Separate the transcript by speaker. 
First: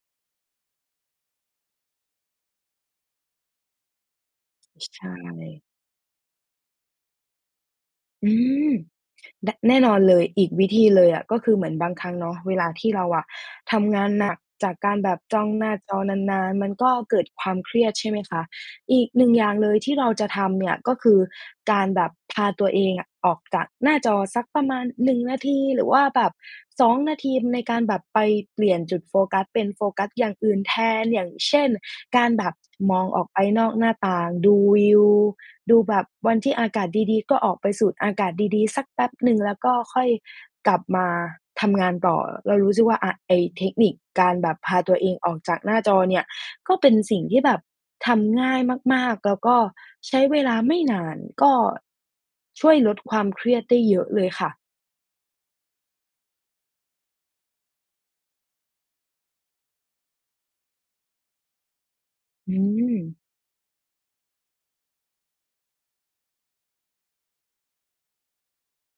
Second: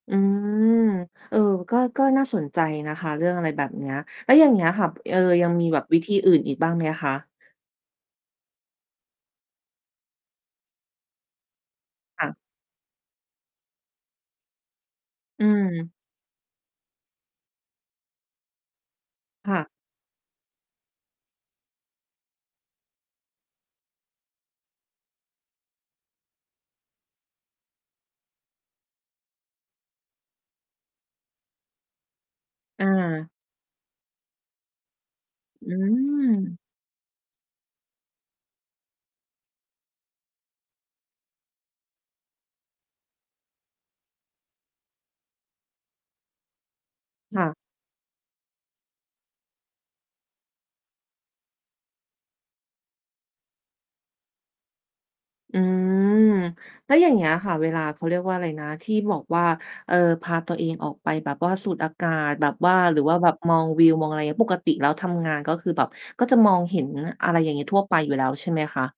Speaker 1: อืม เออ ก็ ก็น่าสนใจนะคะ เรื่องอะไรแบบเนี้ย แล้วอย่างเงี้ยค
Speaker 2: ช
Speaker 1: ่ะ
Speaker 2: ใช
Speaker 1: เอ
Speaker 2: ่
Speaker 1: ่อ ยังมีแบบวิธีอื่นอีกบ้างไหมคะ?
Speaker 2: อืม ดะ แน่นอนเลย อีกวิธีเลยอะ ก็คือเหมือนบางครั้ง
Speaker 1: ค
Speaker 2: เ
Speaker 1: ่
Speaker 2: นา
Speaker 1: ะ
Speaker 2: ะ เวลาที่เราอะทำงานหนักจากการแบบจ
Speaker 1: อ
Speaker 2: ้
Speaker 1: ื
Speaker 2: องหน้าจ
Speaker 1: ม
Speaker 2: อนาน ๆ มันก็เกิดความเครียด ใช่ไหมคะ อีกหนึ่งอย่า
Speaker 1: ค
Speaker 2: ง
Speaker 1: ่ะ
Speaker 2: เลยที่เราจะทำเนี่ย ก็คือการแบบพาตัวเองอะออกจากหน้าจอสักประมาณ 1 นาที หรือว่าแบบ 2 นาที ในการแบบไปเปลี่ยนจุดโฟกัส เป็นโฟกัสอย่างอื่นแทน อย่างเช่น การแบบ
Speaker 1: อ
Speaker 2: มองออก
Speaker 1: า
Speaker 2: ไปนอกหน้าต่าง ดูวิว
Speaker 1: อื
Speaker 2: ดูแบบ วันที่
Speaker 1: ม
Speaker 2: อากาศดี ๆ ก็ออกไปสูดอากาศดี ๆ สักแป๊บหนึ่ง แล้วก็ค่อยกลับมาทำงานต่อ เรารู้สึกว่าอะ ไอ้เทคนิคการแบบพาตัวเองออกจากหน้าจอเนี่ย ก็เป็นสิ่งท
Speaker 1: ค
Speaker 2: ี่
Speaker 1: ่
Speaker 2: แ
Speaker 1: ะ
Speaker 2: บบทำง่ายมาก ๆ แล้วก็ใช้เวลาไม่นาน ก็ช่วยลดความเครียดได้เยอะเลยค่ะ
Speaker 1: อืม แล้วอย่างเงี้ยค่ะ เวลา เขาเรียกว่าอะไรนะ ที่บอกว่า เอ่อ พาตัวเองออกไปแบบว่าสูดอากาศ แบ
Speaker 2: อื
Speaker 1: บว่า หรือว่า
Speaker 2: ม
Speaker 1: แบบมองวิว มองอะไรเงี้ย ปกติแล้วทำงานก็คือแบบ ก็จะมองเห็นอะไรอย่างงี้ ทั่วไปอยู่แล้วใช่ไหมคะ?